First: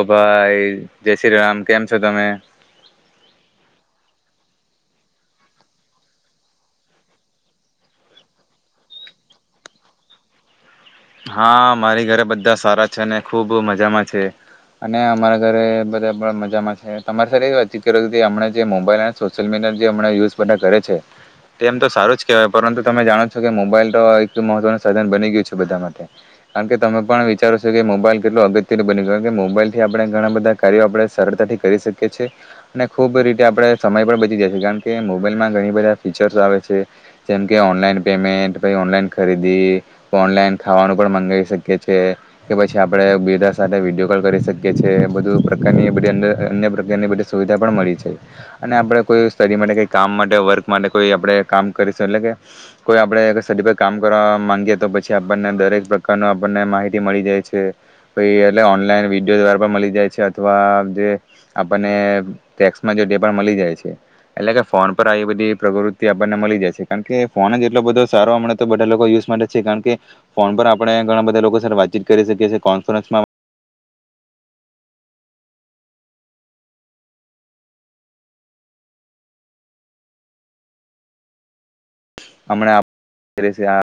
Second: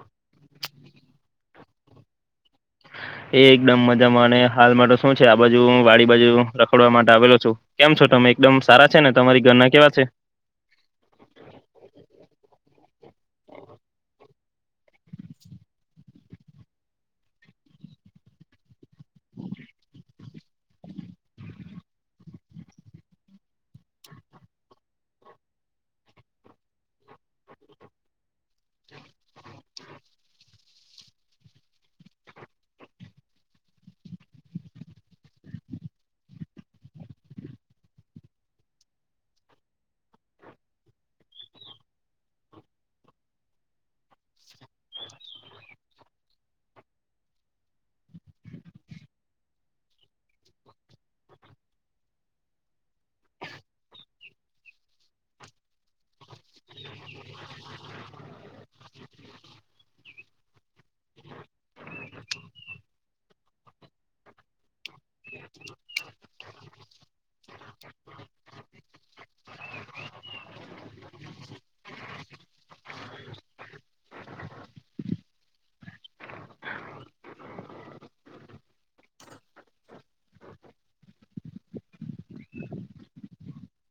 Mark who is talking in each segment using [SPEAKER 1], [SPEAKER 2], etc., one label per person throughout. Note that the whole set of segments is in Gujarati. [SPEAKER 1] ઓ ભાઈ, જય શ્રી રામ કેમ છો તમે?
[SPEAKER 2] એ એકદમ મજામાં અને હાલ માટે શું છે આ બાજુ વાડી બાજુ રખડવા માટે આવેલો છો કેમ છો તમે એકદમ સારા છે ને તમારી ઘરના કેવા છે?
[SPEAKER 1] હા મારી ઘરે બધા સારા છે અને ખુબ મજામાં છે, અને અમારા ઘરે બધા પણ મજામાં છે તમારી સાથે એવી વાતીતમ જે મબઈ મોાઈલ અને સોિ્યલીડિયા જે હણા યુઝ બધા કરે છે, તે એમ તો સારું જ કેહેવાય પરંતુ તમે જાણો છો કે મોબાઈલ તો એક મહત્વનું સાધન બની ગયું છે બધામાં કારણ કે તમે પણ વિચારો છો કે મોબાઈલ કેટલું અગત્ય બ કે મોબાઈલથી આપણે ઘણા બધા કાર્યો આપણે સરળતાથી કરી શકીએ છીએ, અને ખૂબ રીતે આપણે સમય પણ બચી જાય છેએ કારણ કે મોબાઈલમાં ઘણી બધા ફીચર્સ આવે છે, જેમકે ઓનલાઈન પેમેન્ટ પાઈ ઓનલાઈન ખરીદી, ઓનલાઈન ખાવાનું પણ મગાવી શકીએ છીએ કે પછી આપણે બીજા સાથે વિડીયો કોલ કરી શકીએ છીએ બધું પ્રકારની બધી અ અન્ય પ્રકારની બધી સુવિધા પણ મળી છે અને આપણે કોઈ સ્ટડી માટે કઈ કામ માટે વર્ક માટે કોઈ આપણે કામ કરીશું એટલે કે કોઈ આપણે અર સ પર કામ કરવા માગીએ તો પછી બંને દરેક પ્રકાર આપને માહિતી મળી જાય છે પહી એટલે ઓનલાઈન વિડીયો દ્વારા મલી જાય છે અથવા જે આપણને ટેક્સમાં જે ડે પણ મલી જાય છે એટલે કે ફોન પર આવી બધી પ્રવૃતિ આપણને મલી જાય છે કારણ કે ફોન જ એટલો બધો સારો અમના તો બધા યુઝ માટે છે કારણ કે ફોન પર આપણેં ઘણા બધા લોકો સાથે વાતચીત કરી શકીએ છે કોન્ફરન્સમાં હમણા કરે છે આ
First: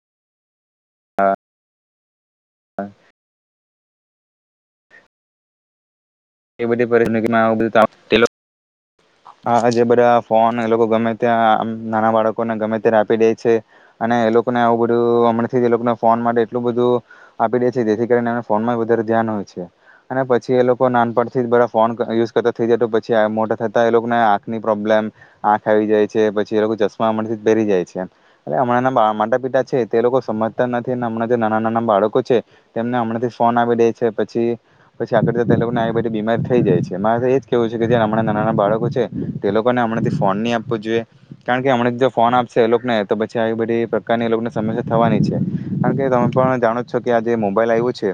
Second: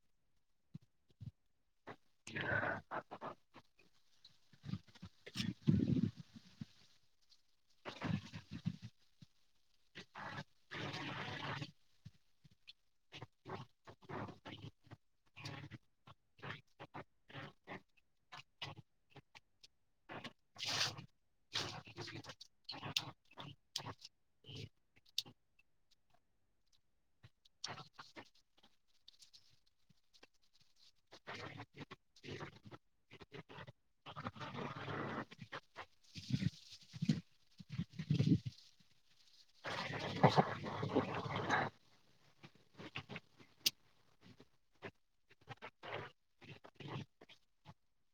[SPEAKER 1] હા. તે બધી પરિસ્થિતિમાં બધા તેલો ભાજબધા ફોન લોકો ગમે ત્યાં નાના બાળકોને ગમે ત્યારે આપી દે છે અને એ લોકોને આવું બધું હમણાથી જ એ લોકોનો ફોન માટે એટલું બધું આપી દે છે જેથી કરીને ફોનમાં વધારે ધ્યાન હોય છે અને પછી એ લોકો નાન બ ફોન યુઝ કરતા થઈ જાય તો પછી મોટા થતા એ લોકોને આંખની પ્રોબ્લેમ આંખ આવી જાય છે પછી એ લોકો ચશ્મા હમણાંથી પહેરી જાય છે ને હમણાં ના માતા પિતા છે તે લોકો સમજતા નથી હમણાં જે નાના નાના બાળકો છે તેમને હમણાંથી ફોન આવી દે છે પછી પછી, આગળ લોકોને એ બીમાર થઈ જાય છે મારે એ જ કહેવું છે કે જે હમણાં નાના નાના બાળકો છે તો એ લોકોને હમણાંથી ફોન ની આપવો જોઈએ કારણ કે હમણાં જો ફોન આપશે એ લોકોને તો પછી, આવી બધી પ્રકારની એ લોકોને સમસ્યા થવાની છે કારણ કે તમે પણ જાણો જ છો કે આ જે મોબાઈલ આવ્યું છે,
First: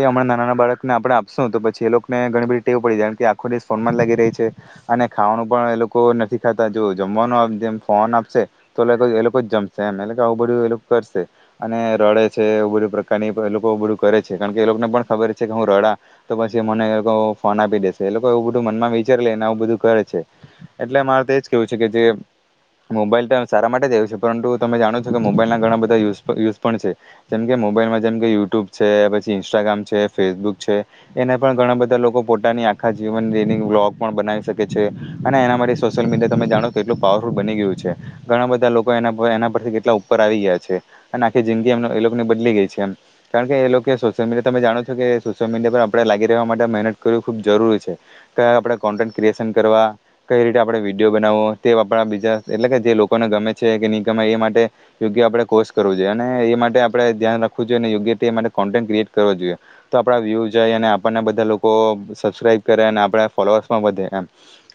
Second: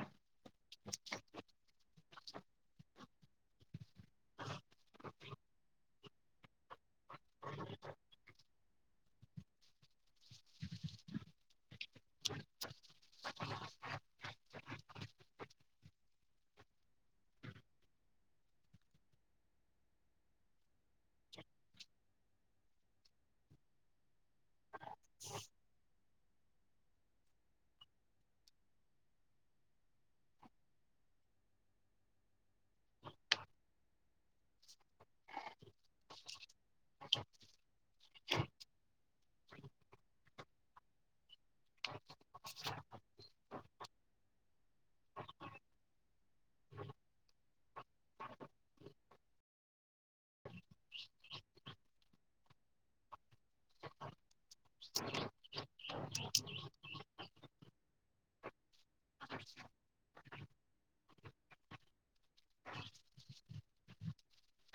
[SPEAKER 1] એ હમણાં નાના બાળકને આપણે આપશું તો પછી એ લોક મેં ઘણી બધી ટેવ પડી જાય કારણ કે આખો દિવસ ફોનમાં જ લાગી રહે છે અને ખાવાનું પણ એ લોકો નથી ખાતા જો જમવાનું જેમ ફોન આપશે તો એ લોકો જ જમશે એમ એટલે કે આવું બધું એ લોકો કરશે અને રડે છે એવુ બધું પ્રકારની એ લોકો એવુ બધું કરે છે કારણ કે એ લોકોને પણ ખબર છે કે હું રડા તો પછી મને તો ફોન આપે એ લોકો એવું બધું મનમાં વિચારી લે ને આવું બધું કરે છે એટલા માટે જ કઉ છે કે જે મોબાઈલ તો સારા માટે જેવો છે પરંતુ તમે જાણો છો કે મોબાઈલ ના ઘણા બધા યઝ યુઝ પણ છે જેમકે મોબાઈલમાં જેમકે યુટ્યુબ છે પછી ઇન્સ્ટાગ્રામ છે ફેસબુક છે, એને પણ ઘણા બધ ધા લોકો પોતાની આખા જીવનની વ્લોગ પણ બનાવી શકે છે, અને એના માટે સોશિયલ મીડિયા તમે જાણો કેટલું પાવરફુલ બની ગયું છે, ઘણા બધા લોકો એના એના પરથી કેટલા ઉપર આવી ગયા છે, અને આખી જિંદગી એમ એ લોકોની બદલી ગઈ છે, કારણ કે એ લોકો સોશિયલ મીડિયા તમે જાણો છો કે સોશિયલ મીડિયા પર આપડે લાગી રહેવા મા મહેનત કરવી ખૂબ જરૂરી છે કયા આપડે કોન્ટેન્ટ ક્રિએશન કરવા કઈ રીતે આપડે વિડીયો બનાવવો તે આપડા બીજા એટલે કે જે લોકોને ગમે છે કે નહીં ગમે એ માટે યોગ્ય આપડે કોર્સ કરવો જોઈએ અને એ માટે આપણે ધ્યાન રાખવું જોઈએ અને યોગ્ય તે માટે કોન્ટેન્ટ ક્રિએટ કરો જોઈએ તો આપડા વ્યૂ જાય અને આપણને બધ બધા લોકો સબસ્ક્રાઈબ કરે અને આપડે ફોલોઅર્સ પણ વધે એમ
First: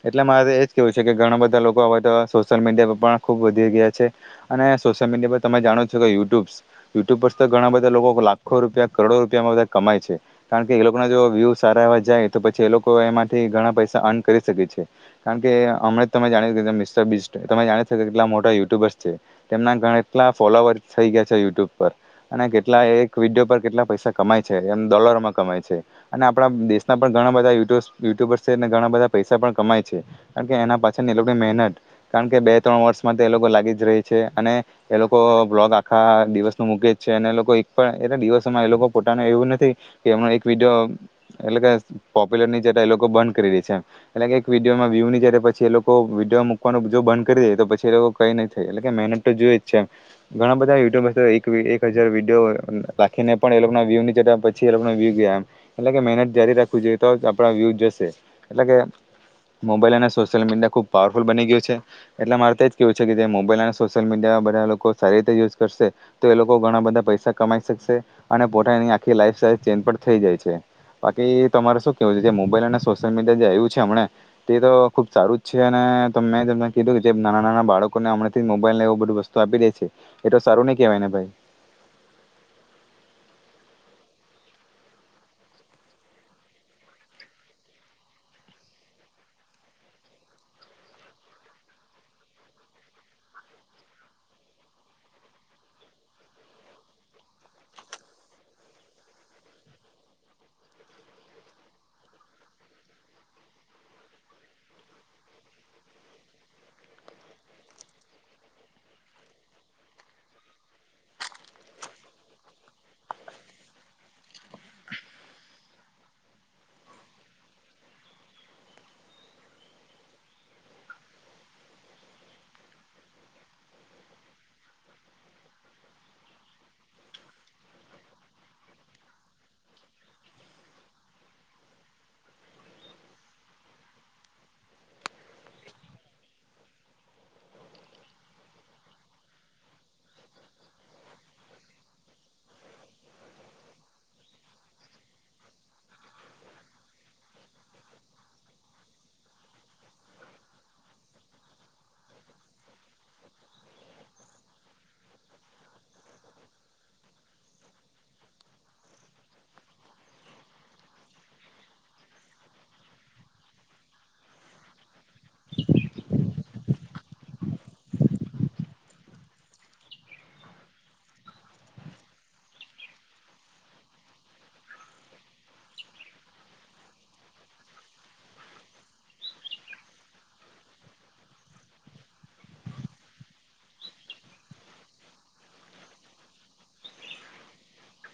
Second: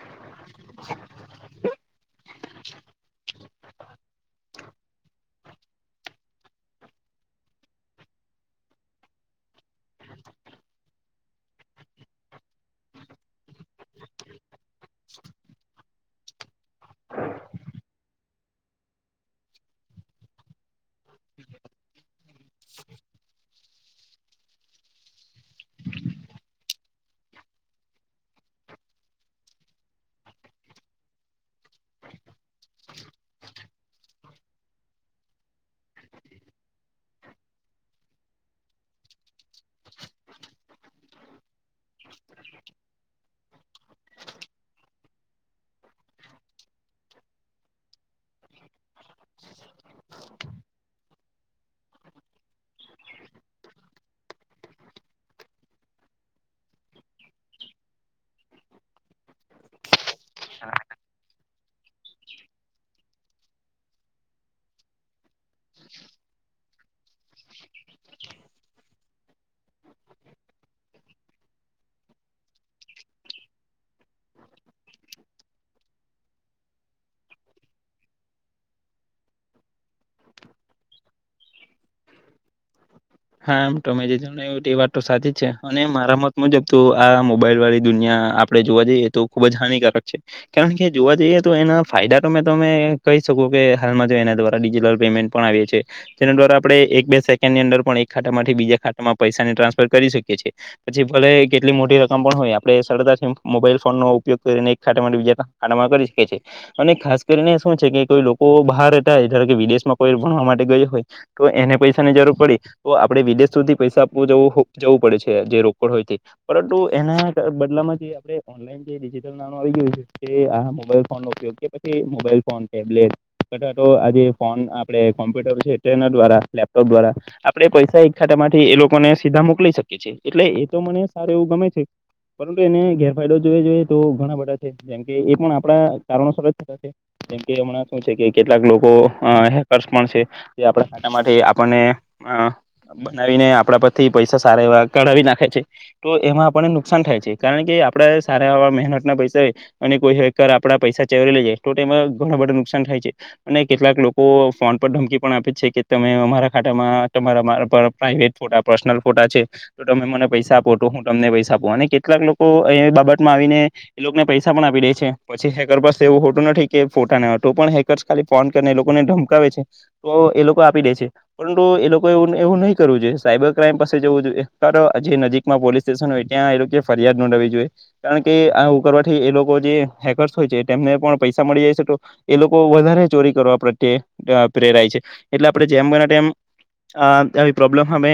[SPEAKER 1] એટલે મારે તો એ જ કહેવું છે કે ઘણા બધા લોકો હવે તો સોશિયલ મીડિયા પર પણ ખૂબ વધી ગયા છે અને સોશિયલ મીડિયા પર તમે જાણો છો કે યુટ્યુબ્સ યુટ્યુબ પર તો ઘણા બધા લોકો લાખો રૂપિયા કરોડો રૂપિયામાં બધા કમાય છે, કારણ કે એ લોકોના જો વ્યૂસ સારા એવા જાય તો પછી એ લોકો એમાંથી ઘણા પૈસા અર્ન કરી શકે છે કારણ કે હમણાં તમે જાણી મિસ્ટર બિસ્ટ તમે જાણી કેટલા મોટા યુટ્યુબર્સ છે તેમના કેટલા ફોલોવર થઈ ગયા છે યુટ્યુબ પર અને કેટલા એક વિડીયો પર કેટલા પૈસા કમાય છે એમ ડોલરોમાં કમાય છે. અને આપડા દેશના પણ ઘણા બધા યુટ્યુબર્સ છે ને ઘણા બધા પૈસા પણ કમાય છે કારણ કે એના પાછળની એ લોકોની મહેનત કારણ કે બે ત્રણ વર્ષમાં તો એ લોકો લાગી જ રહી છે અને એ લોકો બ્લોગ આખા દિવસનું મૂકે જ છે અને એ લોકો એક પણ એટલે દિવસોમાં એ લોકો પોતાનું એવું નથી કે એમનો એક વિડીયો એટલે કે પોપ્યુલરની જતા એ લોકો બંધ કરી દે છે એટલે કે એક વિડીયોમાં વ્યુ ની પછી એ લોકો વિડીયો મૂકવાનું જો બંધ કરી દે તો પછી એ લોકો કઈ ન થાય એટ મહેનત તો જોઈ જ છે ઘણા બધા યુટ્યુબર તો એક વી હજાર વિડીયો નાખીને પણ એ લોકના વ્યુવ ની જતા પછી એ લોકના વ્યૂસ આમ એટલે કે મહેનત જારી રાખવી જોઈએ તો જ આપડા વ્યૂઝ જશે એટલે કે મોબાઈલ અને સોશિયલ મીડિયા ખૂબ પાવરફુલ બની ગયું છે એટલે મારે તો જ કહેવું છે કે જે મોબાઈલ અને સોશિયલ મીડિયા બધા લોકો સારી રીતે યુઝ કરશે તો એ લોકો ઘણા બધા પૈસા કમાઈ શકશે અને પોતાની આખી લાઈફ સસ્ટાઈલ ચેન્જ પણ થઈ જાય છે. બાકી તમારે શું કેવું છે જે મોબાઈલ અને સોશિયલ મીડિયા જે આવ્યું છે હમ તે તો ખુબ સારું જ છે અને મે જેમ કીધુંના નાના બાળકોને હમણાથી મોબાઈલને એવું બધું વસ્તુ આપી દે છે એ તો સારું ની કેવાય ને ભાઈ.
[SPEAKER 2] હા તમે જે કયું એ વાત તો સાચી જ છે અને મારા મત મુજબ તો આ મોબાઈલ વાળી દુનિયા આપડે જોવા જઈએ તો ખુબ જ હાનિકારક છે કારણ કે જોવા જઈએ તો એના ફાયદા તોમે તમે કહી શકો કે હાલમાં જો એના દ્વારા ડિજિટલ પેમેન્ટ પણ આવી છે જેના દ્વારા આપડે એક બે સેકન્ડની અંદર પણ એ ખાતા માથી બીજા ખાતામાં પૈસાની ટ્રાન્સફર કરી શકીએ છે પછી ભલે કેટલી મોટી રકમ પણ હોય આપડે સરળતાથી મોબાઈલ ફોનનો ઉપયોગ કરીને એક ખાતા માટે બીજા ખાતામાં કરી શકીએ છે અને ખાસ કરીને શું છે કે કોઈ લોકો બહાર રહેતા હોય વિદેશમાં કોઈ ભણવા માટે ગયો હોય તો એને પૈસાની જરૂર પડી તો આપડે વિદેશ સુધી પૈસા આપવું જવું પડે છે જે રોકડ હોયથી પરંતુ એના બદલામાં જે આપડે ઓનલાઈન ડિજિટલ નાનું આવી ગયું છે તે આ મોબાઈલ ફોનનો ઉપયોગ કે પછી મોબાઈલ ફોન ટેબલેટ કટા તો આ જે ફોન આપડે કોમ્પ્યુટર છે ટ્રેનર દ્વારા લેપટોપ દ્વારા આપડે પૈસા એક ખાતા માંથી એ લોકોને સીધા મોકલી શકીએ છે એટલે એ તો મને સારું એવું ગમે છે પરંતુ એને ગેરફાયદો જો જોઈએ તો ઘણા બધા છે જેમકે એ પણ આપડા કારણો સર થતા છે જેમકે હમણાં શું છે કે કેટલાક લોકો હેકર્સ પણ છે આપડા ખાતા માંથી આપણને અહ બનાવીને આપડા પરથી પૈસા સારા એવા કઢાવી નાખે છે તો એમાં આપણને નુકસાન થાય છે કારણ કે આપડા સારા એવા મહેનત ના પૈસા અને કોઈ હેર આપડા પૈસા ચેવરી લઈ જાય તો એમાં ઘણ બધા નુકસાન થાય છે અને કેટલાક લોકો ફોન પર ધમકી પણ આપે છે કે તમે અમારા ખાતામાં તમારા મારાં પર પ્રઇવેટ ફોટા પર્સનલ ફોટા છે તો તમે મને પૈસા આપો તો હું તમને પૈસા આપું અને કેટલાક લોકો એ બાબતમાં આવીને એ લોકોને પૈસા પણ આપી દે છે પછી હેકર બસ એવું હોતું નથી કે ફોટા ન તો પણ હેકર્સ ખાલી ફોન કરીને એ લોકોને ધમકાવે છે તો એ લોકો આપી દે છે પરંતુ એ લોકો તો એવું નહી કરવું જોઈએ સાયબર ક્રાઈમ પાસે જવું જોઈએ કા તો આ જે નજીક માં પોલીસ સ્ટેશન હોય એ લોકોએ ફરિયાદ નોંધાવવી જોઈએ કારણ કે આવું કરવાથી એ લોકો જે હેકર્સ હોય છે તેમને પણ પૈસા મળી જાય છે તો એ લોકો વધારે ચોરી કરવા પ્રત્યે પ્રેરાય છે એટલે આપડે જેમ બને તેમ અહ આવી પ્રોબ્લમ હામે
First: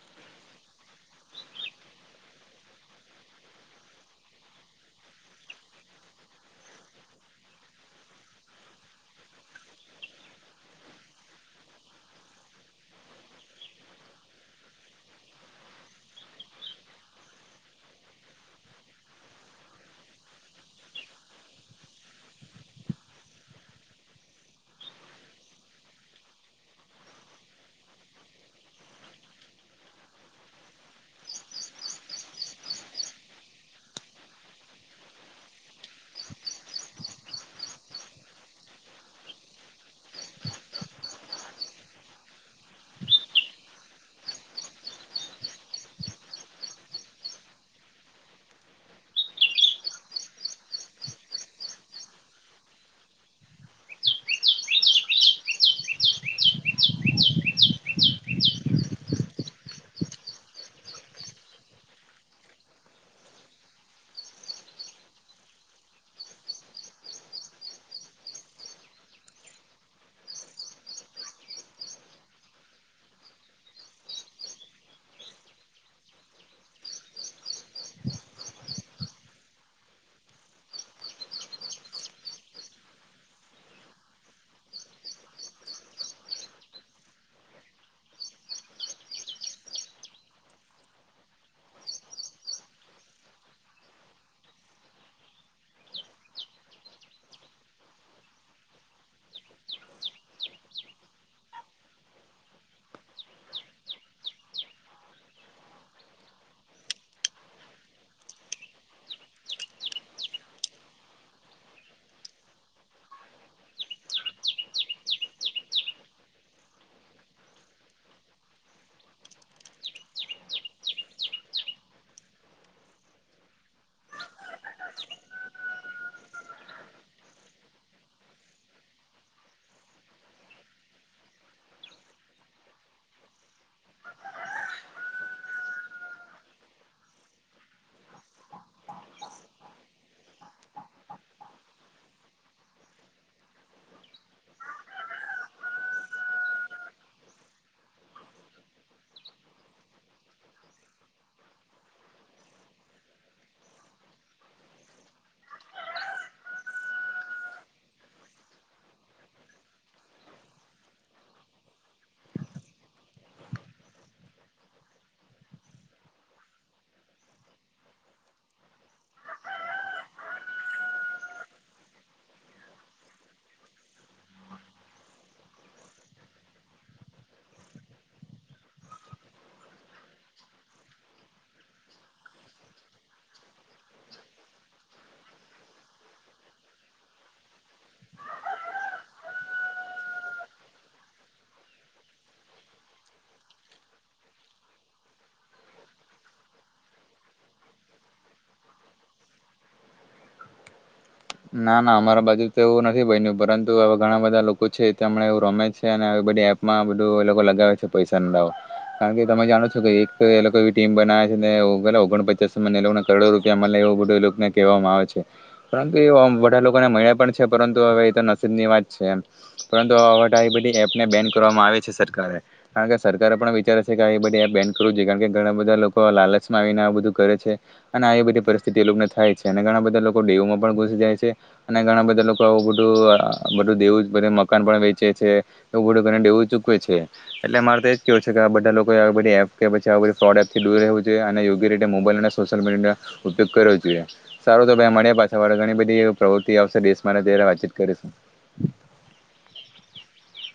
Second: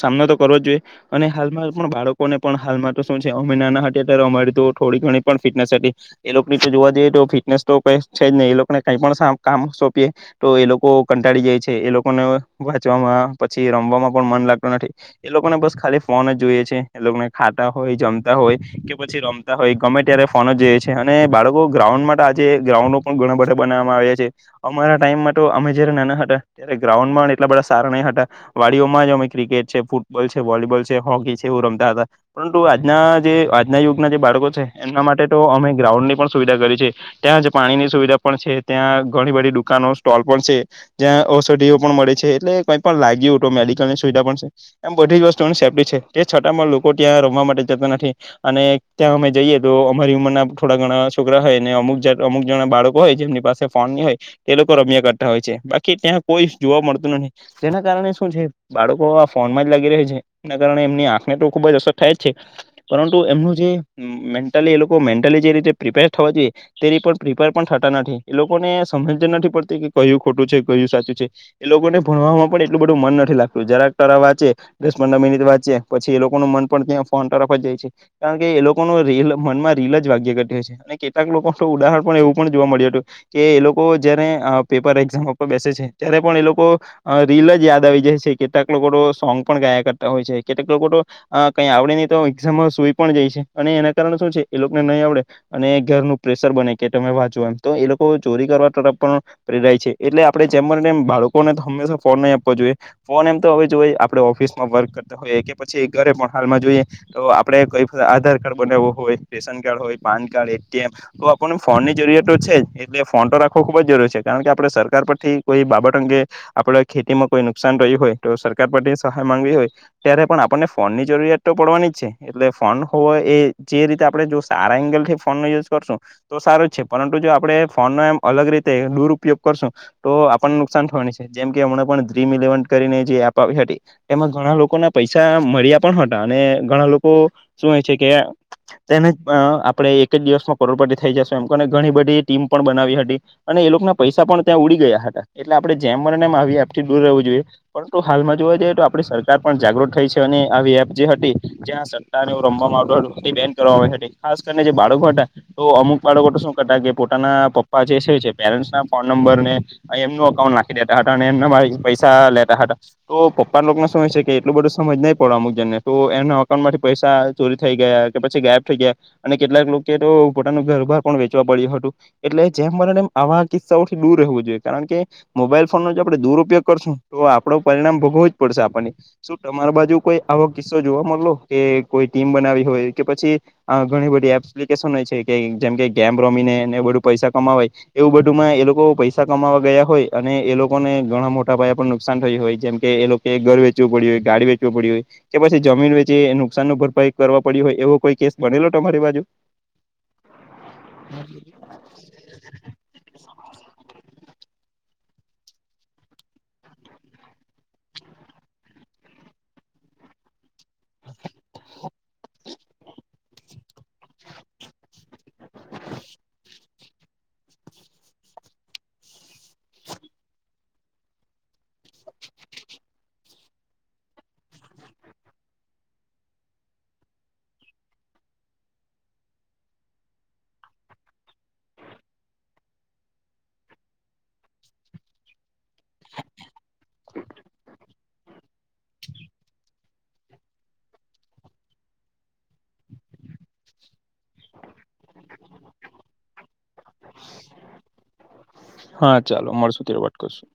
[SPEAKER 2] સામનો તો કરવો જ જોઈએ અને હાલમાં પણ બાળકોને પણ હાલમાં તો શું છે અમે નાના અત્યારે અમારી તો થોડી ઘણી પણ ફિટનેસ હતી એ લોકોની તો જોવા જઈએ તો ફિટનેસ તો કઈ છે જ નહી એ લોકોને કઈ પણ કામ સોંપીએ તો એ લોકો કંટાળી જાય છે એ લોકોને વાંચવામાં પછી રમવામાં પણ મન લાગતું નથી એ લોકોને બસ ખાલી ફોન જ જોઈએ છે એ લોકોને ખાતા હોય જમતા હોય કે પછી રમતા હોય ગમે ત્યારે ફોન જ જોઈએ છે અને બાળકો ગ્રાઉન્ડ માટે આજે ગ્રાઉન્ડ પણ ઘણા બધા બનાવવામાં આવ્યા છે અમારા ટાઈમમાં તો અમે જયારે નાના હતા ત્યારે ગ્રાઉન્ડમાં ને એટલા બધા સારા નહીં હતા, વાડીઓમાં જ અમે ક્રિકેટ છે, ફૂટબોલ છે, વોલીબોલ છે, હોકી છે એવું રમતા હતા, પરંતુ આજના જે આજના યુગના જે બાળકો છે એમના માટે તો અમે ગ્રાઉન્ડ ની પણ સુવિધા કરી છે, ત્યાં જ પાણીની સુવિધા પણ છે, ત્યાં ઘણી બધી દુકાનો સ્ટોલ પણ છે, જ્યાં ઔષધિઓ પણ મળે. છે. એટલે કઈ પણ લાગ્યું તો મેડિકલની સુવિધા પણ છે. એમ બધી જ વસ્તુઓની સેફ્ટી છે. તે છતાં લોકો ત્યાં રમવા માટે જતા નથી. અને ત્યાં અમે જઈએ તો અમારી ઉંમરના થોડા ઘણા છોકરા હોય અને અમુક અમુક જણા બાળકો હોય જેમની પાસે ફોનની હોય તે લોકો રમ્યા કરતા હોય છે. બાકી ત્યાં કોઈ જોવા મળત. નહિ. તેના કારણે શું છે. બાળકો આ ફોનમાં જ લાગી રહે છે. એના કારણે એમની આંખને તો ખુબ જ અસર થાય જ છે. પરંતુ એમનું મેન્ટલી એ લોકો મેન્ટલી જે રીતે પ્રિપેર થવા જોઈએ તે રીતે પ્રિપેર પણ થતા નથી. એ લોકોને સમજ નથી પડતી કે કયું ખોટું છે. કયું સાચું છે. એ લોકોને ભણવામાં પણ એટલું બધું મન નથી લાગતું. જરાક ટરા વાંચે દસ પંદર મિનિટ વાંચે પછી એ લોકોનું મન પણ ત્યાં ફોન તરફ જાય છે. કારણ કે એ લોકોનું રિલ મનમાં રીલ જ વાગ્ય ઘતી હોય છે. અને કેટલાક લોકોનું ઉદાહરણ પણ એવું પણ જોવા મળ્યું હતું, કે એ લોકો જય્યારે પેપર એક્ઝામ ઉપર બેસે છે. ત્યારે પણ એ લોકો. રીલ જ યાદ આવી જાય છે, કેટલાક લોકો તો સોંગ પણ ગાયા કરતા હોય છે કેટલાક લોકો તો કઈ આવડે નહીં તો, એઝામમાં સુઈ પણ જાય છે, અને એના કારણે શું છે એ લોકોને નહીં આવડે અને ઘરનું પ્રેશર બને કે તમે વાચો એમ તો એ લોકો ચોરી કરવા તરફ પણ પ્રેરાય છે એટલે આપણે જેમ બને તેમ બાળકો [unintelligible] તો હંમેશા ફોન નહી આપવો જોઈએ. ફોન એમ તો હવે જોએ આપણે ઓફિસમાં વર્ક કરતા હોયએ કે પછી ઘરે પણ હાલમાં જોઈએ તો આપડણે કઈ આધાર કાર્ડ બનાવવો હોય, રેશન કાર્ડ હોય, પાન કાર્ડ, એટીએમ તો આપણને ફોનની જરૂરિયા તો છે. જ એટલે ફોન તો રાખવો ખૂબ જ જરૂરી છે. કારણ કે આપણે સરકાર પરથી કોઈ બાબત અંગે. આપડે ખેતીમાં કોઈ નુકસાન રહ્યું હોય તો સરકાર પર સહાય માંગવી હોય ત્યારે પણ આપણને ફોન ની જરૂરિયાત તો પડવાની જ છે. એટલે ફોન હોવો એ જે રીતે આપણે જો સારા એંગલથી ફોન નો યુઝ કરશું તો સારો જ છે. પરંતુ જો આપણે ફોનનો એમ અલગ રીતે દુરુપયોગ કરશું તો આપણને નુકસાન થવાની છે. જેમ કે એમના પણ ડ્રીમ ઇલેવન કરીને જે એપ આવી હતી. એમાં ઘણા લોકો ના પૈસા મળ્યા પણ હતા. અને ઘણા લોકો શું હોય છે કે તેને આપણે એક જ દિવસમાં કરોડપતિ થઈ જશું એમને ઘણી બધી ટીમ પણ બનાવી હતી. અને એ લોકો ના પૈસા પણ ત્યાં ઉડી ગયા હતા. એટલે આપણે જેમને એપ થી દૂર રહેવું જોઈએ. પરંતુ હાલમાં જોવા જઈએ તો આપડી સરકાર પણ જાગૃત થઈ છે. અને આવી એપ જે હતી જ્યાં સટ્ટા ને એવું રમવામાં આવતુ હતું તે બેન્ડ કરવા હતી. ખાસ કરીને જે બાળકો હતા તો અમુક બાળકો તો શું કરતા કે પોતાના પપ્પા જે પેરેન્ટ્સ ના ફોન નંબર ને એમનું અકાઉન્ટ નાખ્. દેતા હતા. એમના પૈસા લેતા હતા, તો પપ્પા લોકો ના શું છે કે એટલું બધું સમજ નહી પડે અમુક જણને તો એમના અકાઉન્ટ માંથી પૈસા ચોરી થઈ ગયા કે પછી ગાયબ થઈ ગયા, અને કેટલાક લોકો તો પોતાનું ઘરબાર પણ વેચવા પડ્યું હતું, એટલે જેમ મને આવા કિસ્સાઓથી દૂર રહેવું જોઈએ કારણ કે. મોબાઈલ ફોનનો જો આપડે દુરુપયોગ કરશું તો આપડો પરિણામ ભોગવું જ પડશે આપણને. શું તમારા બાજુ કોઈ આવો કિસ્સો જોવા મળલો? કે કોઈ ટીમ બનાવી હોય કે પછી ઘણી બધી એપપ્લિકેશન હોય છે. કે જેમ કે ગેમ રમીને એ બધું પૈસા કમાવાય એવું બધુંમાં એ લોકો પૈસા કમાવા ગયા હોય. અને એ લોકોને ઘણા મોટા પયા પર નુકસાન થયું હોય. જેમ કે એ લોકો ઘર વેચવું પડી્યું હોય, ગાડી વેચવું પડયુ હોય કે પછી જમીન વેચી નુકસાન ન ભરપાઈ કરવા પડી હોય એવો કોઈ કેસ બનેલો તમારી બાજુ?.
[SPEAKER 1] ના ના અમારા બાજુ તો એવું નથી બન્યું. પરંતુ હવે ઘણા બધા લોકો છે હમણાં એવું રમે છે. અને બધી એપમાં બધું એ લોકો લગાવે છે પૈસાનો દાવો. કારણ કે તમે જાણો છો કે એક એ લોકો. ટીમ બનાવે છેને ઓગણપચાસ ને. કરોડો રૂપિયા મળે એવું બધું એ લોકોને કહેવામાં આવે છે. પણ. બધા લોકોને મળ્યા પણ છે. પરંતુ હવે એ તો નસીબ ની વાત છે. એમ પરંતુ બધી એપને બેન કરવામાં આવે છે. સરકારે કારણ કે સરકારે પણ વિચારે છે કે આ બધી એપ બેન કરવું જોઈએ. કારણ કે ઘણા બધા લોકો લાલચમાં આવીને આ બધું કરે છે. અને આવી બધી પરિસ્થિતિ એ લોકોને થાય છે. અને ઘણા બધા લોકો દેવુંમાં પણ. અને ઘણા બધા લોકો આવું બધું બધું દેવું મકાન પણ વેચે છે એવું બધું કરીને દેવું ચૂકવે છે. એટલે મારે તો એજ કેવું છે કે બધા લોકો બધી એપ કે પછી બધી ફ્રોડ એપ થી દૂર રહેવું જોઈએ. અને યોગ્ય રીતે મોબાઈલ અને સોશિયલ મીડિયા ઉપયોગ કરવો જોઈએ. સારો તો ભાઈ મળ્યા પાછી [unintelligible] પ્રવૃતિ આવશે. દેશ માટે ત્યારે વાતચીત કરીશું.
[SPEAKER 2] હા ચાલો મળસુ ત્યારે વાત કરશું.